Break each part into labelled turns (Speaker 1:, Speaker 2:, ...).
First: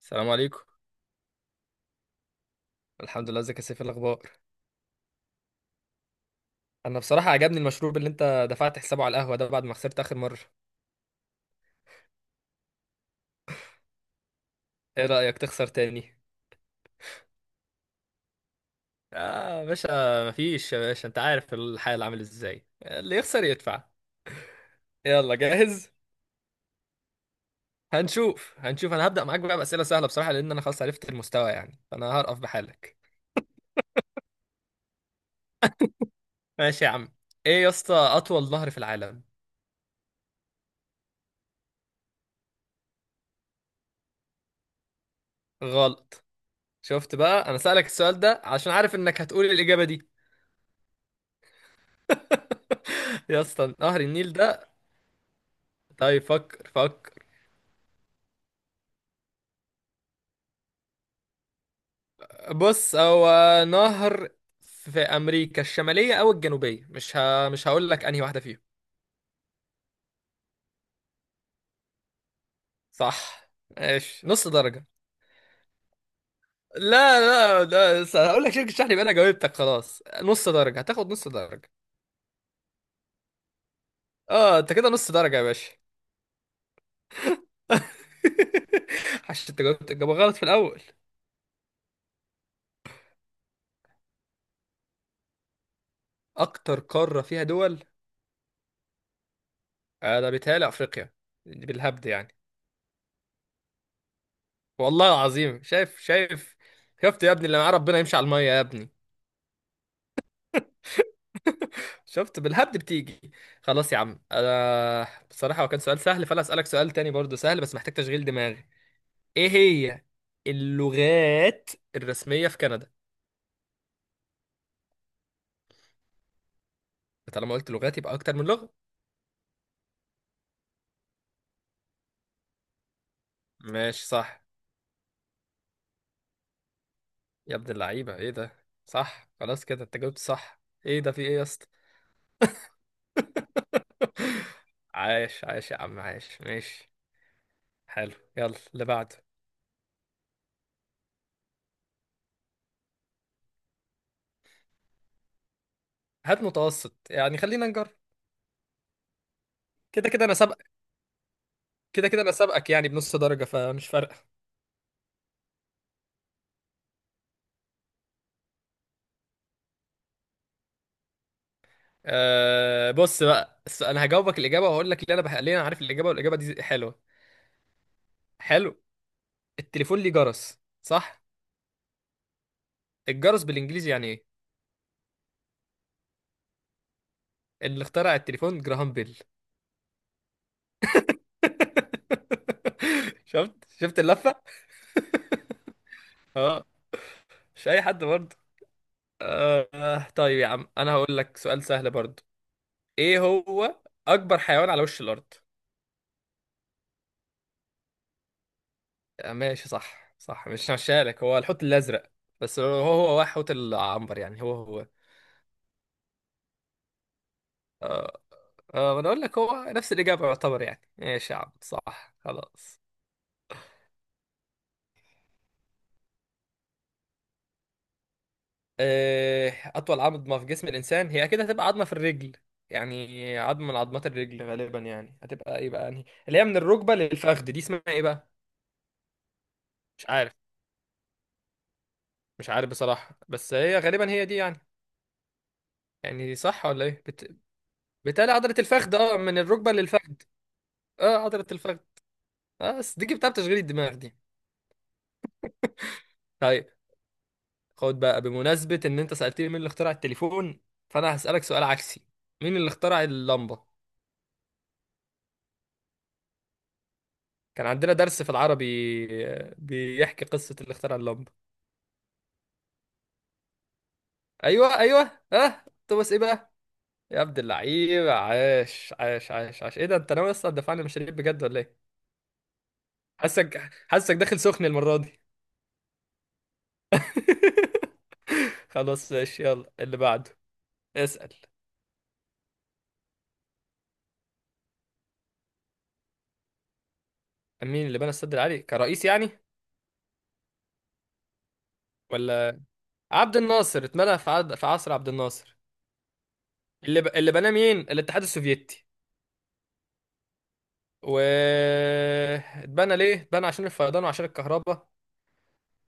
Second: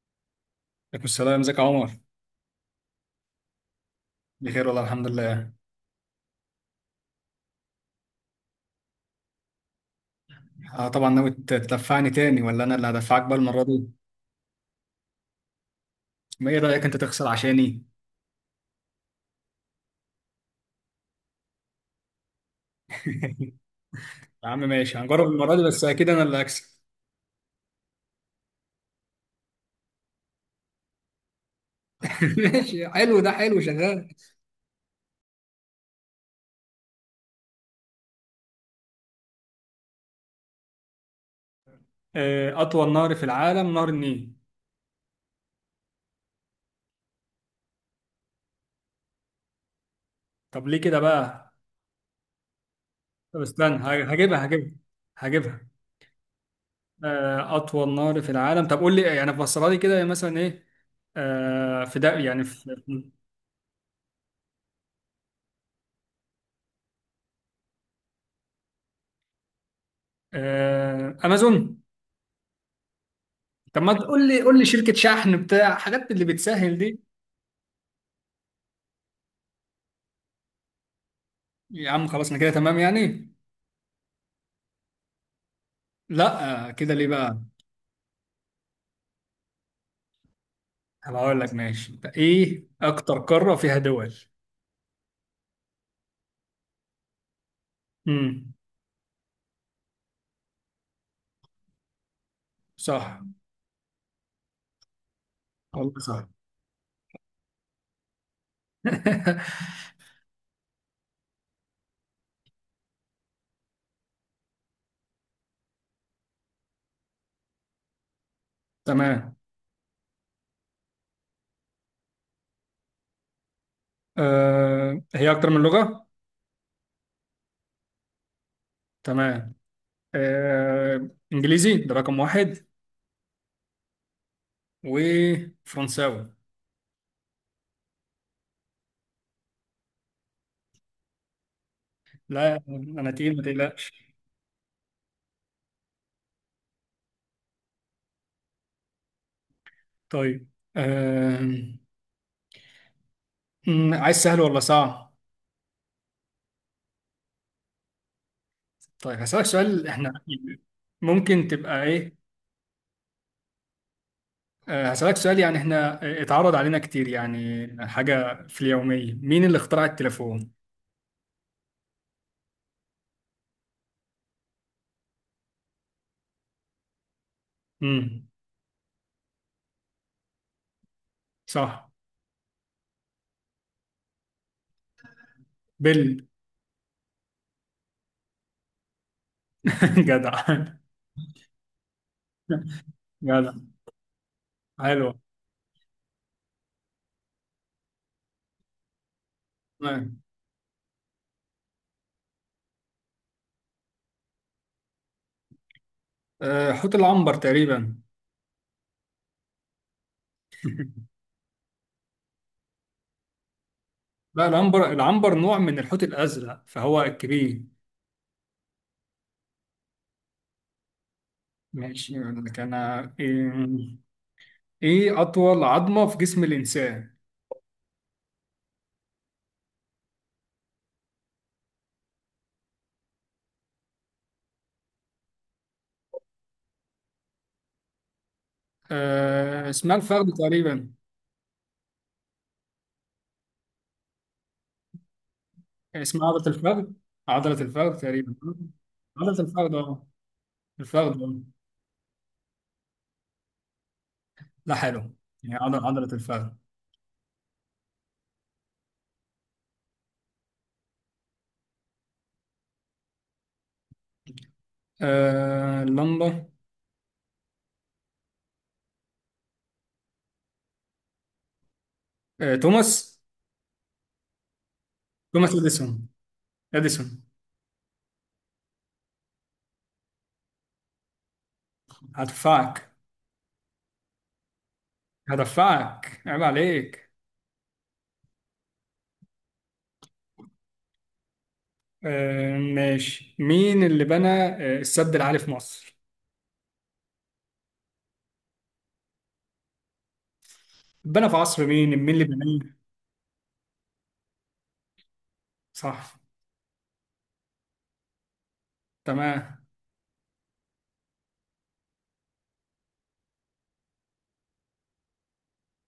Speaker 1: السلام عليكم.
Speaker 2: عليكم السلام، ازيك يا عمر؟
Speaker 1: الحمد لله، ازيك يا سيف؟ إيه الاخبار؟
Speaker 2: بخير والله، الحمد لله.
Speaker 1: انا بصراحه عجبني المشروب اللي انت دفعت حسابه على القهوه ده بعد ما خسرت اخر مره.
Speaker 2: طبعا، ناوي تدفعني تاني ولا انا اللي هدفعك بقى المره دي؟
Speaker 1: ايه رايك تخسر تاني؟
Speaker 2: ما ايه رايك انت تخسر عشاني؟
Speaker 1: اه يا باشا. مفيش يا باشا، انت عارف الحال عامل ازاي، اللي يخسر يدفع.
Speaker 2: يا عم ماشي، هنجرب
Speaker 1: يلا
Speaker 2: المره دي بس
Speaker 1: جاهز؟
Speaker 2: اكيد انا اللي هكسب.
Speaker 1: هنشوف هنشوف، انا هبدا معاك بقى باسئله سهله بصراحه لان انا خلاص عرفت المستوى يعني، فانا هرقف
Speaker 2: ماشي،
Speaker 1: بحالك.
Speaker 2: حلو ده حلو شغال.
Speaker 1: ماشي يا عم. ايه يا اسطى اطول نهر في العالم؟
Speaker 2: اطول نهر في العالم نهر النيل.
Speaker 1: غلط. شفت بقى، انا سألك السؤال ده عشان عارف انك هتقول الاجابه دي.
Speaker 2: طب ليه كده بقى؟ طب
Speaker 1: يا اسطى
Speaker 2: استنى،
Speaker 1: نهر النيل ده.
Speaker 2: هجيبها.
Speaker 1: طيب فكر فكر.
Speaker 2: اطول نهر في العالم، طب قول لي يعني فسرها لي كده مثلا ايه؟ في ده، يعني في.
Speaker 1: بص، هو نهر في امريكا الشماليه او الجنوبيه، مش هقول لك انهي واحده فيهم.
Speaker 2: امازون.
Speaker 1: صح.
Speaker 2: طب ما
Speaker 1: ماشي
Speaker 2: تقول لي،
Speaker 1: نص
Speaker 2: قول لي
Speaker 1: درجه.
Speaker 2: شركة شحن بتاع حاجات اللي بتسهل دي.
Speaker 1: لا لا لا، هقول لك شركه شحن يبقى انا جاوبتك، خلاص نص درجه، هتاخد نص درجه.
Speaker 2: يا عم خلاص، انا كده تمام يعني.
Speaker 1: اه انت كده نص درجه يا باشا.
Speaker 2: لا، كده ليه بقى؟
Speaker 1: عشان انت جاوبت الجواب غلط في الاول.
Speaker 2: هبقى اقول لك ماشي، ايه اكتر قارة فيها دول؟
Speaker 1: اكتر قاره فيها دول.
Speaker 2: امم.
Speaker 1: ده بيتهيألي افريقيا. بالهبد يعني.
Speaker 2: صح.
Speaker 1: والله العظيم
Speaker 2: والله
Speaker 1: شايف
Speaker 2: صح.
Speaker 1: شايف. شفت يا ابني، اللي معاه ربنا يمشي على الميه يا ابني. شفت بالهبد بتيجي. خلاص يا عم، انا بصراحة هو كان سؤال سهل، فانا اسألك سؤال تاني برضو سهل بس محتاج تشغيل دماغي.
Speaker 2: تمام.
Speaker 1: ايه هي اللغات الرسمية في كندا؟
Speaker 2: هي اكتر من لغة.
Speaker 1: طالما قلت لغات يبقى اكتر من لغة.
Speaker 2: تمام. انجليزي ده رقم واحد.
Speaker 1: ماشي صح.
Speaker 2: وفرنساوي.
Speaker 1: يا ابن اللعيبة، ايه ده صح، خلاص كده انت جاوبت صح، ايه ده في ايه يا اسطى؟
Speaker 2: لا انا تقيل، ما تقلقش.
Speaker 1: عايش عايش يا عم، عايش ماشي. حلو يلا اللي بعده.
Speaker 2: طيب. آه. عايز سهل ولا صعب؟
Speaker 1: هات متوسط يعني، خلينا نجرب.
Speaker 2: طيب هسألك سؤال
Speaker 1: كده
Speaker 2: احنا.
Speaker 1: كده انا سابقك.
Speaker 2: ممكن تبقى
Speaker 1: كده
Speaker 2: ايه.
Speaker 1: كده انا سابقك يعني بنص درجة، فمش فارقة.
Speaker 2: هسألك سؤال يعني احنا اتعرض علينا كتير، يعني حاجة في اليومية، مين اللي اخترع التليفون؟
Speaker 1: أه بص بقى، انا هجاوبك الاجابه، وهقول لك اللي انا ليه انا عارف الاجابه، والاجابه دي حلوه.
Speaker 2: امم.
Speaker 1: حلو. التليفون ليه جرس، صح؟
Speaker 2: صح.
Speaker 1: الجرس بالانجليزي يعني ايه؟
Speaker 2: بيل.
Speaker 1: اللي اخترع التليفون جراهام بيل.
Speaker 2: جدع.
Speaker 1: شفت
Speaker 2: جدع.
Speaker 1: شفت اللفه.
Speaker 2: حلو.
Speaker 1: اه. مش اي حد برضه.
Speaker 2: تمام.
Speaker 1: طيب يا عم انا هقول لك سؤال سهل برضه. ايه هو اكبر حيوان على وش الارض؟
Speaker 2: حوت العنبر تقريبا.
Speaker 1: ماشي صح صح، مش هشالك، هو الحوت الازرق. بس هو حوت العنبر يعني،
Speaker 2: لا،
Speaker 1: هو هو.
Speaker 2: العنبر، العنبر نوع من الحوت الأزرق، فهو الكبير.
Speaker 1: آه، ما انا اقول لك هو نفس الاجابه يعتبر يعني، ايش يا عم صح
Speaker 2: ماشي يقول لك
Speaker 1: خلاص.
Speaker 2: انا ايه. إيه أطول عظمة في جسم الإنسان؟
Speaker 1: اطول عظمه في جسم الانسان هي اكيد هتبقى عظمه في الرجل. يعني عظمه من عظمات الرجل غالبا، يعني هتبقى ايه بقى، يعني اللي هي من الركبه للفخذ دي اسمها ايه بقى؟
Speaker 2: اسمها
Speaker 1: مش
Speaker 2: الفخذ
Speaker 1: عارف.
Speaker 2: تقريبا.
Speaker 1: مش عارف بصراحه، بس هي غالبا هي دي يعني.
Speaker 2: اسمها
Speaker 1: يعني
Speaker 2: عضلة
Speaker 1: صح ولا
Speaker 2: الفخذ.
Speaker 1: ايه
Speaker 2: عضلة الفخذ
Speaker 1: بتالي
Speaker 2: تقريبا.
Speaker 1: عضله الفخذ اه، من
Speaker 2: عضلة
Speaker 1: الركبه
Speaker 2: الفخذ اه.
Speaker 1: للفخذ. اه
Speaker 2: الفخذ آه.
Speaker 1: عضله الفخذ. اه بس دي جبتها بتشغيل الدماغ دي.
Speaker 2: لا، حلو. يعني عضلة الفخذ.
Speaker 1: طيب. خد بقى، بمناسبة ان انت سألتني مين اللي اخترع التليفون، فانا هسألك سؤال عكسي. مين اللي اخترع اللمبة؟
Speaker 2: اللمبة.
Speaker 1: كان عندنا درس في العربي، بيحكي قصة اللي اخترع اللمبة.
Speaker 2: توماس.
Speaker 1: ايوه ايوه
Speaker 2: توماس
Speaker 1: اه
Speaker 2: اديسون.
Speaker 1: توماس ايه بقى؟ يا
Speaker 2: اديسون.
Speaker 1: عبد اللعيب، عاش عاش عاش عاش، ايه ده، انت ناوي اصلا تدفعني مشاريع بجد ولا ايه؟
Speaker 2: هدفعك.
Speaker 1: حاسك حاسك داخل سخن المرة دي.
Speaker 2: هدفعك، عيب عليك.
Speaker 1: خلاص ماشي، يلا اللي بعده. اسأل.
Speaker 2: ماشي، مين اللي بنى السد العالي في مصر؟
Speaker 1: مين اللي بنى السد العالي كرئيس يعني؟
Speaker 2: بنى في عصر مين؟ مين اللي بناه؟
Speaker 1: ولا عبد الناصر، اتمنى في عصر عبد الناصر.
Speaker 2: صح.
Speaker 1: اللي بناه مين؟ الاتحاد السوفيتي.
Speaker 2: تمام.
Speaker 1: و، اتبنى ليه؟ اتبنى عشان الفيضان وعشان الكهرباء.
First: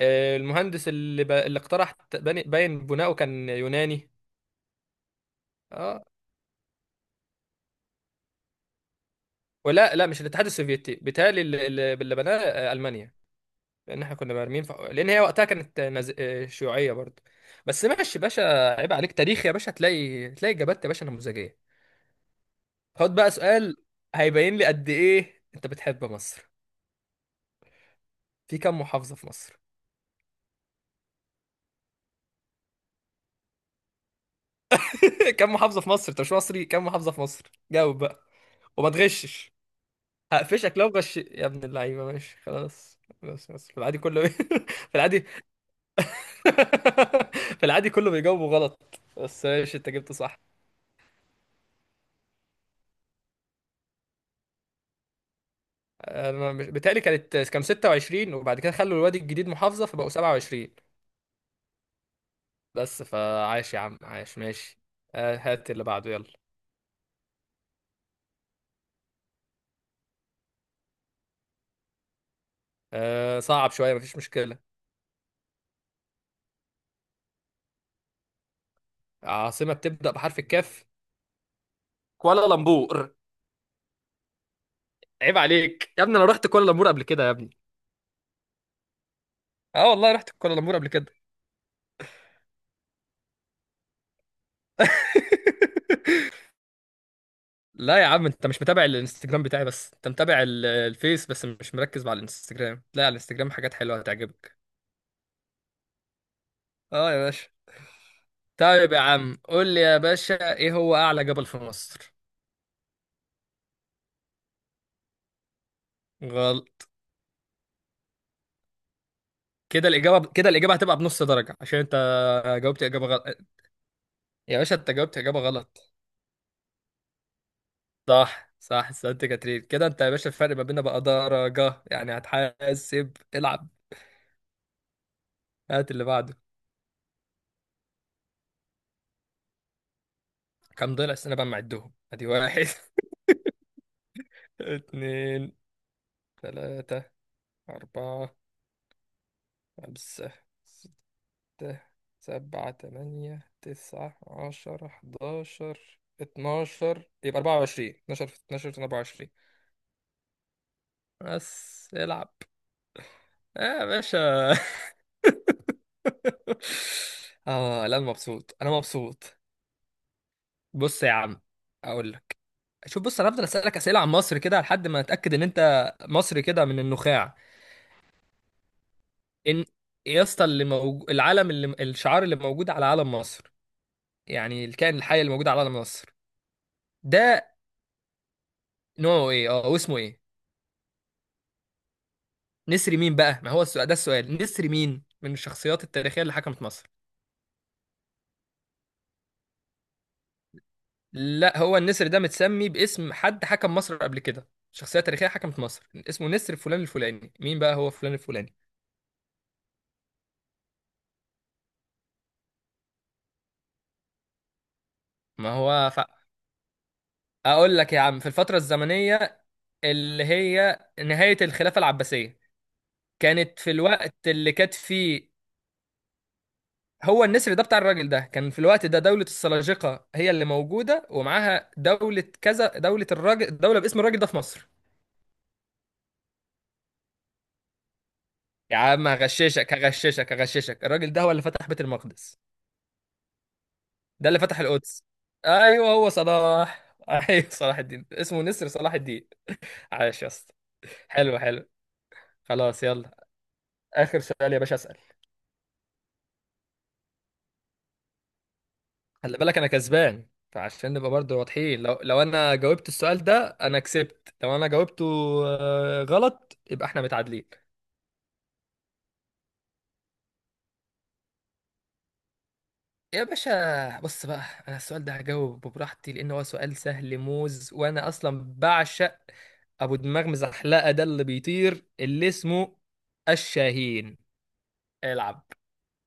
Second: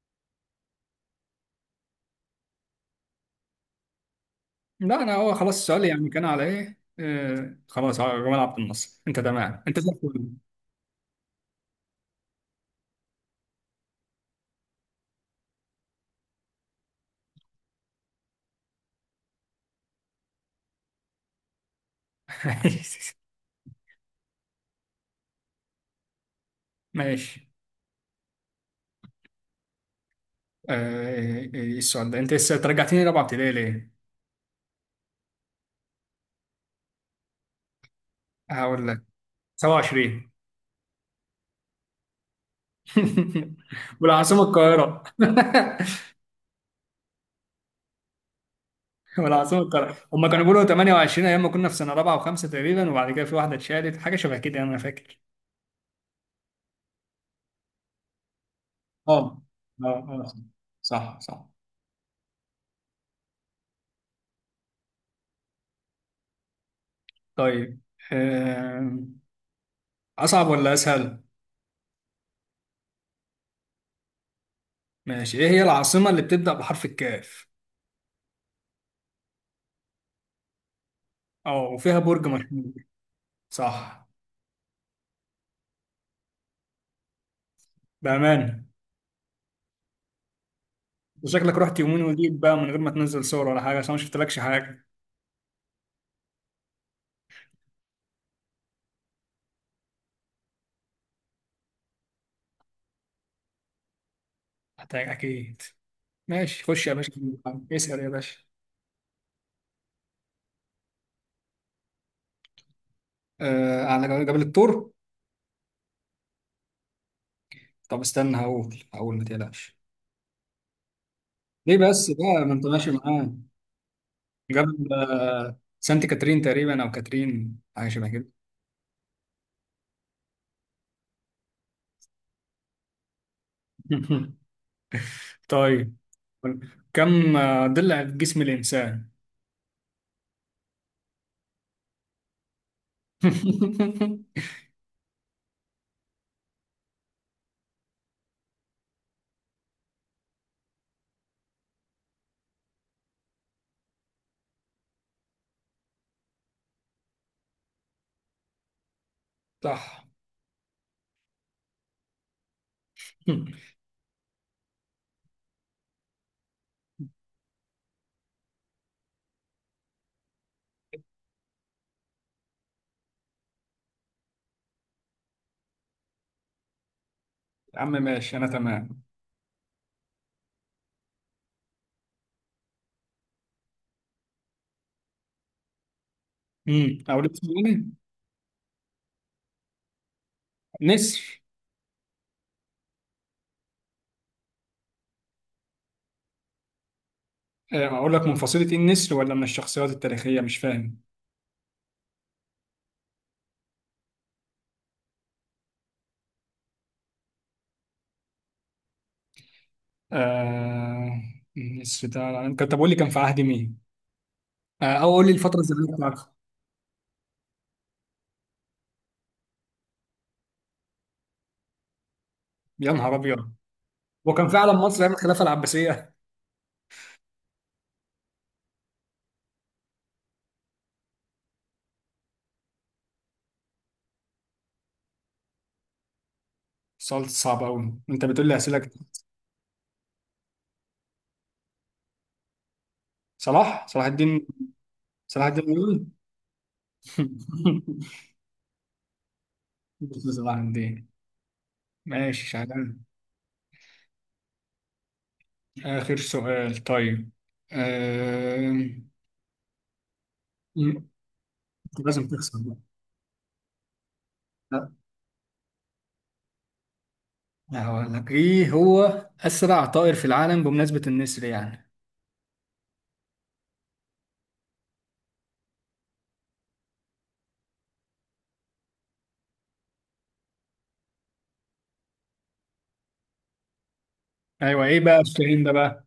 Speaker 1: المهندس اللي اقترح باين بناؤه كان يوناني.
Speaker 2: لا، انا هو خلاص السؤال
Speaker 1: اه.
Speaker 2: يعني كان على ايه، خلاص على جمال عبد الناصر، انت تمام انت زي
Speaker 1: ولا لا، مش
Speaker 2: الفل.
Speaker 1: الاتحاد السوفيتي بيتهيألي اللي بناه، المانيا. لان احنا كنا مرمين لان هي وقتها كانت نز... آه، شيوعيه برضه. بس ماشي يا باشا، عيب عليك تاريخ يا باشا، هتلاقي هتلاقي اجابات يا باشا نموذجيه. خد بقى سؤال هيبين لي قد ايه انت بتحب مصر.
Speaker 2: ماشي.
Speaker 1: في كم محافظه في مصر؟
Speaker 2: إيه السؤال ده؟ انت لسه ترجعتني رابعه ابتدائي ليه؟
Speaker 1: كم محافظة في مصر؟ انت مش مصري؟ كم محافظة في مصر؟ جاوب بقى.
Speaker 2: هقول
Speaker 1: وما
Speaker 2: لك.
Speaker 1: تغشش.
Speaker 2: 27.
Speaker 1: هقفشك لو غش يا ابن اللعيبة. ماشي خلاص، بس بس في العادي كله.
Speaker 2: والعاصمة
Speaker 1: في
Speaker 2: القاهرة.
Speaker 1: العادي. في العادي كله بيجاوبوا غلط. بس
Speaker 2: والعاصمة
Speaker 1: ماشي انت
Speaker 2: القاهرة،
Speaker 1: جبت
Speaker 2: هم
Speaker 1: صح.
Speaker 2: كانوا بيقولوا 28، ايام ما كنا في سنة رابعة وخمسة تقريبا، وبعد كده في واحدة اتشالت، حاجة شبه كده يعني، انا فاكر.
Speaker 1: انا مش بيتهيألي كانت كام، 26 وبعد كده خلوا الوادي
Speaker 2: اه.
Speaker 1: الجديد
Speaker 2: اه
Speaker 1: محافظة فبقوا
Speaker 2: اه.
Speaker 1: 27.
Speaker 2: صح صح.
Speaker 1: بس فعاش يا عم عاش ماشي. هات اللي بعده يلا.
Speaker 2: طيب. آم، اصعب ولا اسهل؟
Speaker 1: صعب شوية مفيش مشكلة.
Speaker 2: ماشي، ايه هي العاصمة اللي بتبدأ بحرف الكاف؟
Speaker 1: عاصمة بتبدأ بحرف الكاف.
Speaker 2: اه، وفيها برج مشهور.
Speaker 1: كوالالمبور.
Speaker 2: صح.
Speaker 1: عيب عليك يا ابني، انا رحت كوالالمبور قبل كده يا ابني.
Speaker 2: بأمان.
Speaker 1: اه والله رحت كوالالمبور قبل كده.
Speaker 2: شكلك رحت يمين وجيت بقى من غير ما تنزل صور ولا حاجة، عشان ما شفتلكش حاجة.
Speaker 1: لا يا عم، انت مش متابع الانستجرام بتاعي، بس انت متابع الفيس، بس مش مركز مع الانستجرام، لا، على الانستجرام حاجات حلوة هتعجبك.
Speaker 2: اكيد. ماشي خش يا باشا.
Speaker 1: اه يا باشا.
Speaker 2: اسأل يا باشا.
Speaker 1: طيب يا عم، قول لي يا باشا ايه هو اعلى جبل في مصر؟
Speaker 2: على جبل الطور.
Speaker 1: غلط.
Speaker 2: طب استنى، هقول، ما تقلقش.
Speaker 1: كده الاجابة، كده الاجابة هتبقى بنص درجة،
Speaker 2: ليه
Speaker 1: عشان انت
Speaker 2: بس بقى؟ ما انت
Speaker 1: جاوبت
Speaker 2: ماشي
Speaker 1: اجابة غلط.
Speaker 2: معاه.
Speaker 1: يا باشا انت
Speaker 2: جبل
Speaker 1: جاوبت اجابة غلط.
Speaker 2: سانت كاترين تقريبا، او كاترين، حاجه شبه كده.
Speaker 1: صح صح سانت كاترين، كده انت يا باشا الفرق ما بيننا بقى درجة يعني، هتحاسب العب. هات
Speaker 2: طيب.
Speaker 1: اللي بعده.
Speaker 2: كم ضلع في جسم الانسان؟
Speaker 1: كم ضلع السنة بقى معدهم، ادي واحد، اتنين، تلاتة، أربعة، خمسة، ستة، سبعة، تمانية، تسعة، عشرة، حداشر، اتناشر، يبقى أربعة وعشرين، اتناشر في اتناشر في أربعة وعشرين.
Speaker 2: صح.
Speaker 1: بس العب. آه يا باشا. آه لا، أنا مبسوط أنا مبسوط. بص يا عم، أقول لك، شوف، بص، أنا هفضل أسألك أسئلة عن مصر كده لحد ما أتأكد إن أنت مصري كده من النخاع.
Speaker 2: يا عم ماشي، انا تمام.
Speaker 1: إن. يا اسطى، اللي موجود العلم، اللي الشعار اللي موجود على علم مصر، يعني الكائن الحي الموجود على قلم مصر
Speaker 2: اقول لك
Speaker 1: ده
Speaker 2: اسمه ايه.
Speaker 1: نوعه ايه، اه واسمه ايه؟
Speaker 2: نسر.
Speaker 1: نسر مين بقى، ما هو السؤال ده، السؤال نسر مين من الشخصيات التاريخية اللي حكمت مصر.
Speaker 2: اقول لك من فصيلة ايه النسر، ولا من الشخصيات التاريخية؟ مش فاهم.
Speaker 1: لا هو النسر ده متسمي باسم حد حكم مصر قبل كده، شخصية تاريخية حكمت مصر اسمه نسر فلان الفلاني، مين بقى هو فلان الفلاني؟
Speaker 2: آه... النسر ده كان، طب قول لي، كان في عهد مين؟ او قول لي
Speaker 1: ما
Speaker 2: الفترة
Speaker 1: هو
Speaker 2: الزمنية بتاعته.
Speaker 1: اقول لك يا عم في الفترة الزمنية اللي هي نهاية الخلافة العباسية،
Speaker 2: يا نهار ابيض.
Speaker 1: كانت في الوقت
Speaker 2: وكان
Speaker 1: اللي
Speaker 2: فعلا
Speaker 1: كانت
Speaker 2: مصر ايام
Speaker 1: فيه.
Speaker 2: الخلافه العباسيه.
Speaker 1: هو النسر ده بتاع الراجل ده كان في الوقت ده دولة السلاجقة هي اللي موجودة، ومعاها دولة كذا، دولة الراجل، دولة باسم الراجل ده في مصر.
Speaker 2: السؤال صعب قوي، انت بتقول لي
Speaker 1: يا
Speaker 2: اسئله كتير.
Speaker 1: عم هغششك هغششك هغششك، الراجل ده هو اللي فتح بيت المقدس.
Speaker 2: صلاح
Speaker 1: ده اللي
Speaker 2: الدين.
Speaker 1: فتح القدس.
Speaker 2: صلاح الدين
Speaker 1: ايوه
Speaker 2: الايوبي.
Speaker 1: هو صلاح، ايوه صلاح الدين، اسمه نسر صلاح الدين. عاش يا
Speaker 2: بص
Speaker 1: اسطى.
Speaker 2: صلاح الدين.
Speaker 1: حلو حلو.
Speaker 2: ماشي
Speaker 1: خلاص
Speaker 2: شغال.
Speaker 1: يلا. اخر سؤال يا باشا، اسال.
Speaker 2: اخر سؤال، طيب. آم،
Speaker 1: خلي بالك انا كسبان، فعشان
Speaker 2: م-
Speaker 1: نبقى برضه واضحين، لو
Speaker 2: لازم
Speaker 1: انا
Speaker 2: تخسر بقى؟
Speaker 1: جاوبت السؤال ده انا كسبت، لو انا جاوبته غلط يبقى احنا متعادلين.
Speaker 2: لا، هقول لك ايه هو. اسرع طائر في العالم، بمناسبه النسر يعني.
Speaker 1: يا باشا بص بقى، انا السؤال ده هجاوب براحتي لان هو سؤال سهل موز، وانا اصلا بعشق ابو دماغ مزحلقه ده اللي بيطير اللي اسمه الشاهين.
Speaker 2: ايوه، ايه بقى
Speaker 1: العب.
Speaker 2: الشاهين ده بقى؟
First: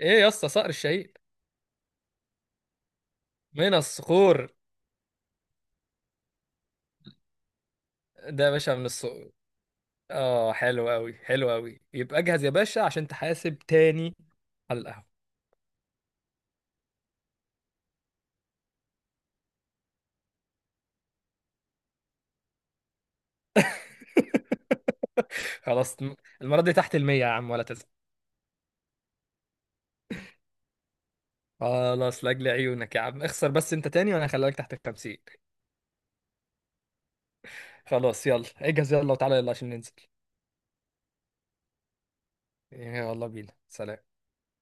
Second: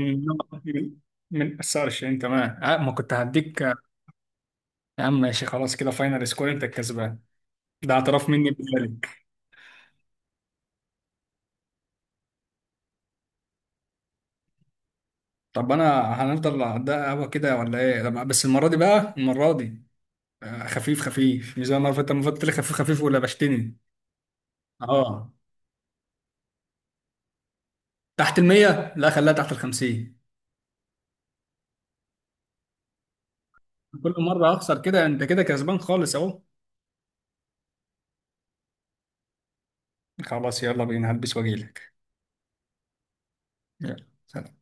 Speaker 1: ايه يا اسطى صقر
Speaker 2: من
Speaker 1: الشاهين.
Speaker 2: من الصقر الشاهين، تمام. ما كنت هديك.
Speaker 1: من الصخور.
Speaker 2: يا عم ماشي، خلاص كده فاينل سكور، انت الكسبان. ده اعتراف
Speaker 1: ده يا
Speaker 2: مني
Speaker 1: باشا من
Speaker 2: بذلك.
Speaker 1: الصقور. اه حلو قوي حلو قوي، يبقى اجهز يا باشا عشان تحاسب تاني على القهوه.
Speaker 2: طب انا هنفضل على ده قهوه كده ولا ايه، لما بس المره دي بقى المره دي. خفيف خفيف، مش زي المره اللي فاتت، المره اللي فاتت لي خفيف خفيف، ولا بشتني؟ اه.
Speaker 1: خلاص. المره دي تحت المية يا عم ولا تزعل.
Speaker 2: تحت المية، لا خليها تحت الخمسين.
Speaker 1: خلاص لاجل عيونك يا عم، اخسر بس انت
Speaker 2: كل
Speaker 1: تاني وانا
Speaker 2: مرة
Speaker 1: هخليك تحت
Speaker 2: أخسر كده
Speaker 1: الخمسين.
Speaker 2: أنت كده كسبان خالص أهو.
Speaker 1: خلاص يلا اجهز يلا وتعالى يلا عشان ننزل.
Speaker 2: خلاص يلا بينا، هلبس وأجيلك.
Speaker 1: يلا بينا سلام.
Speaker 2: يلا سلام.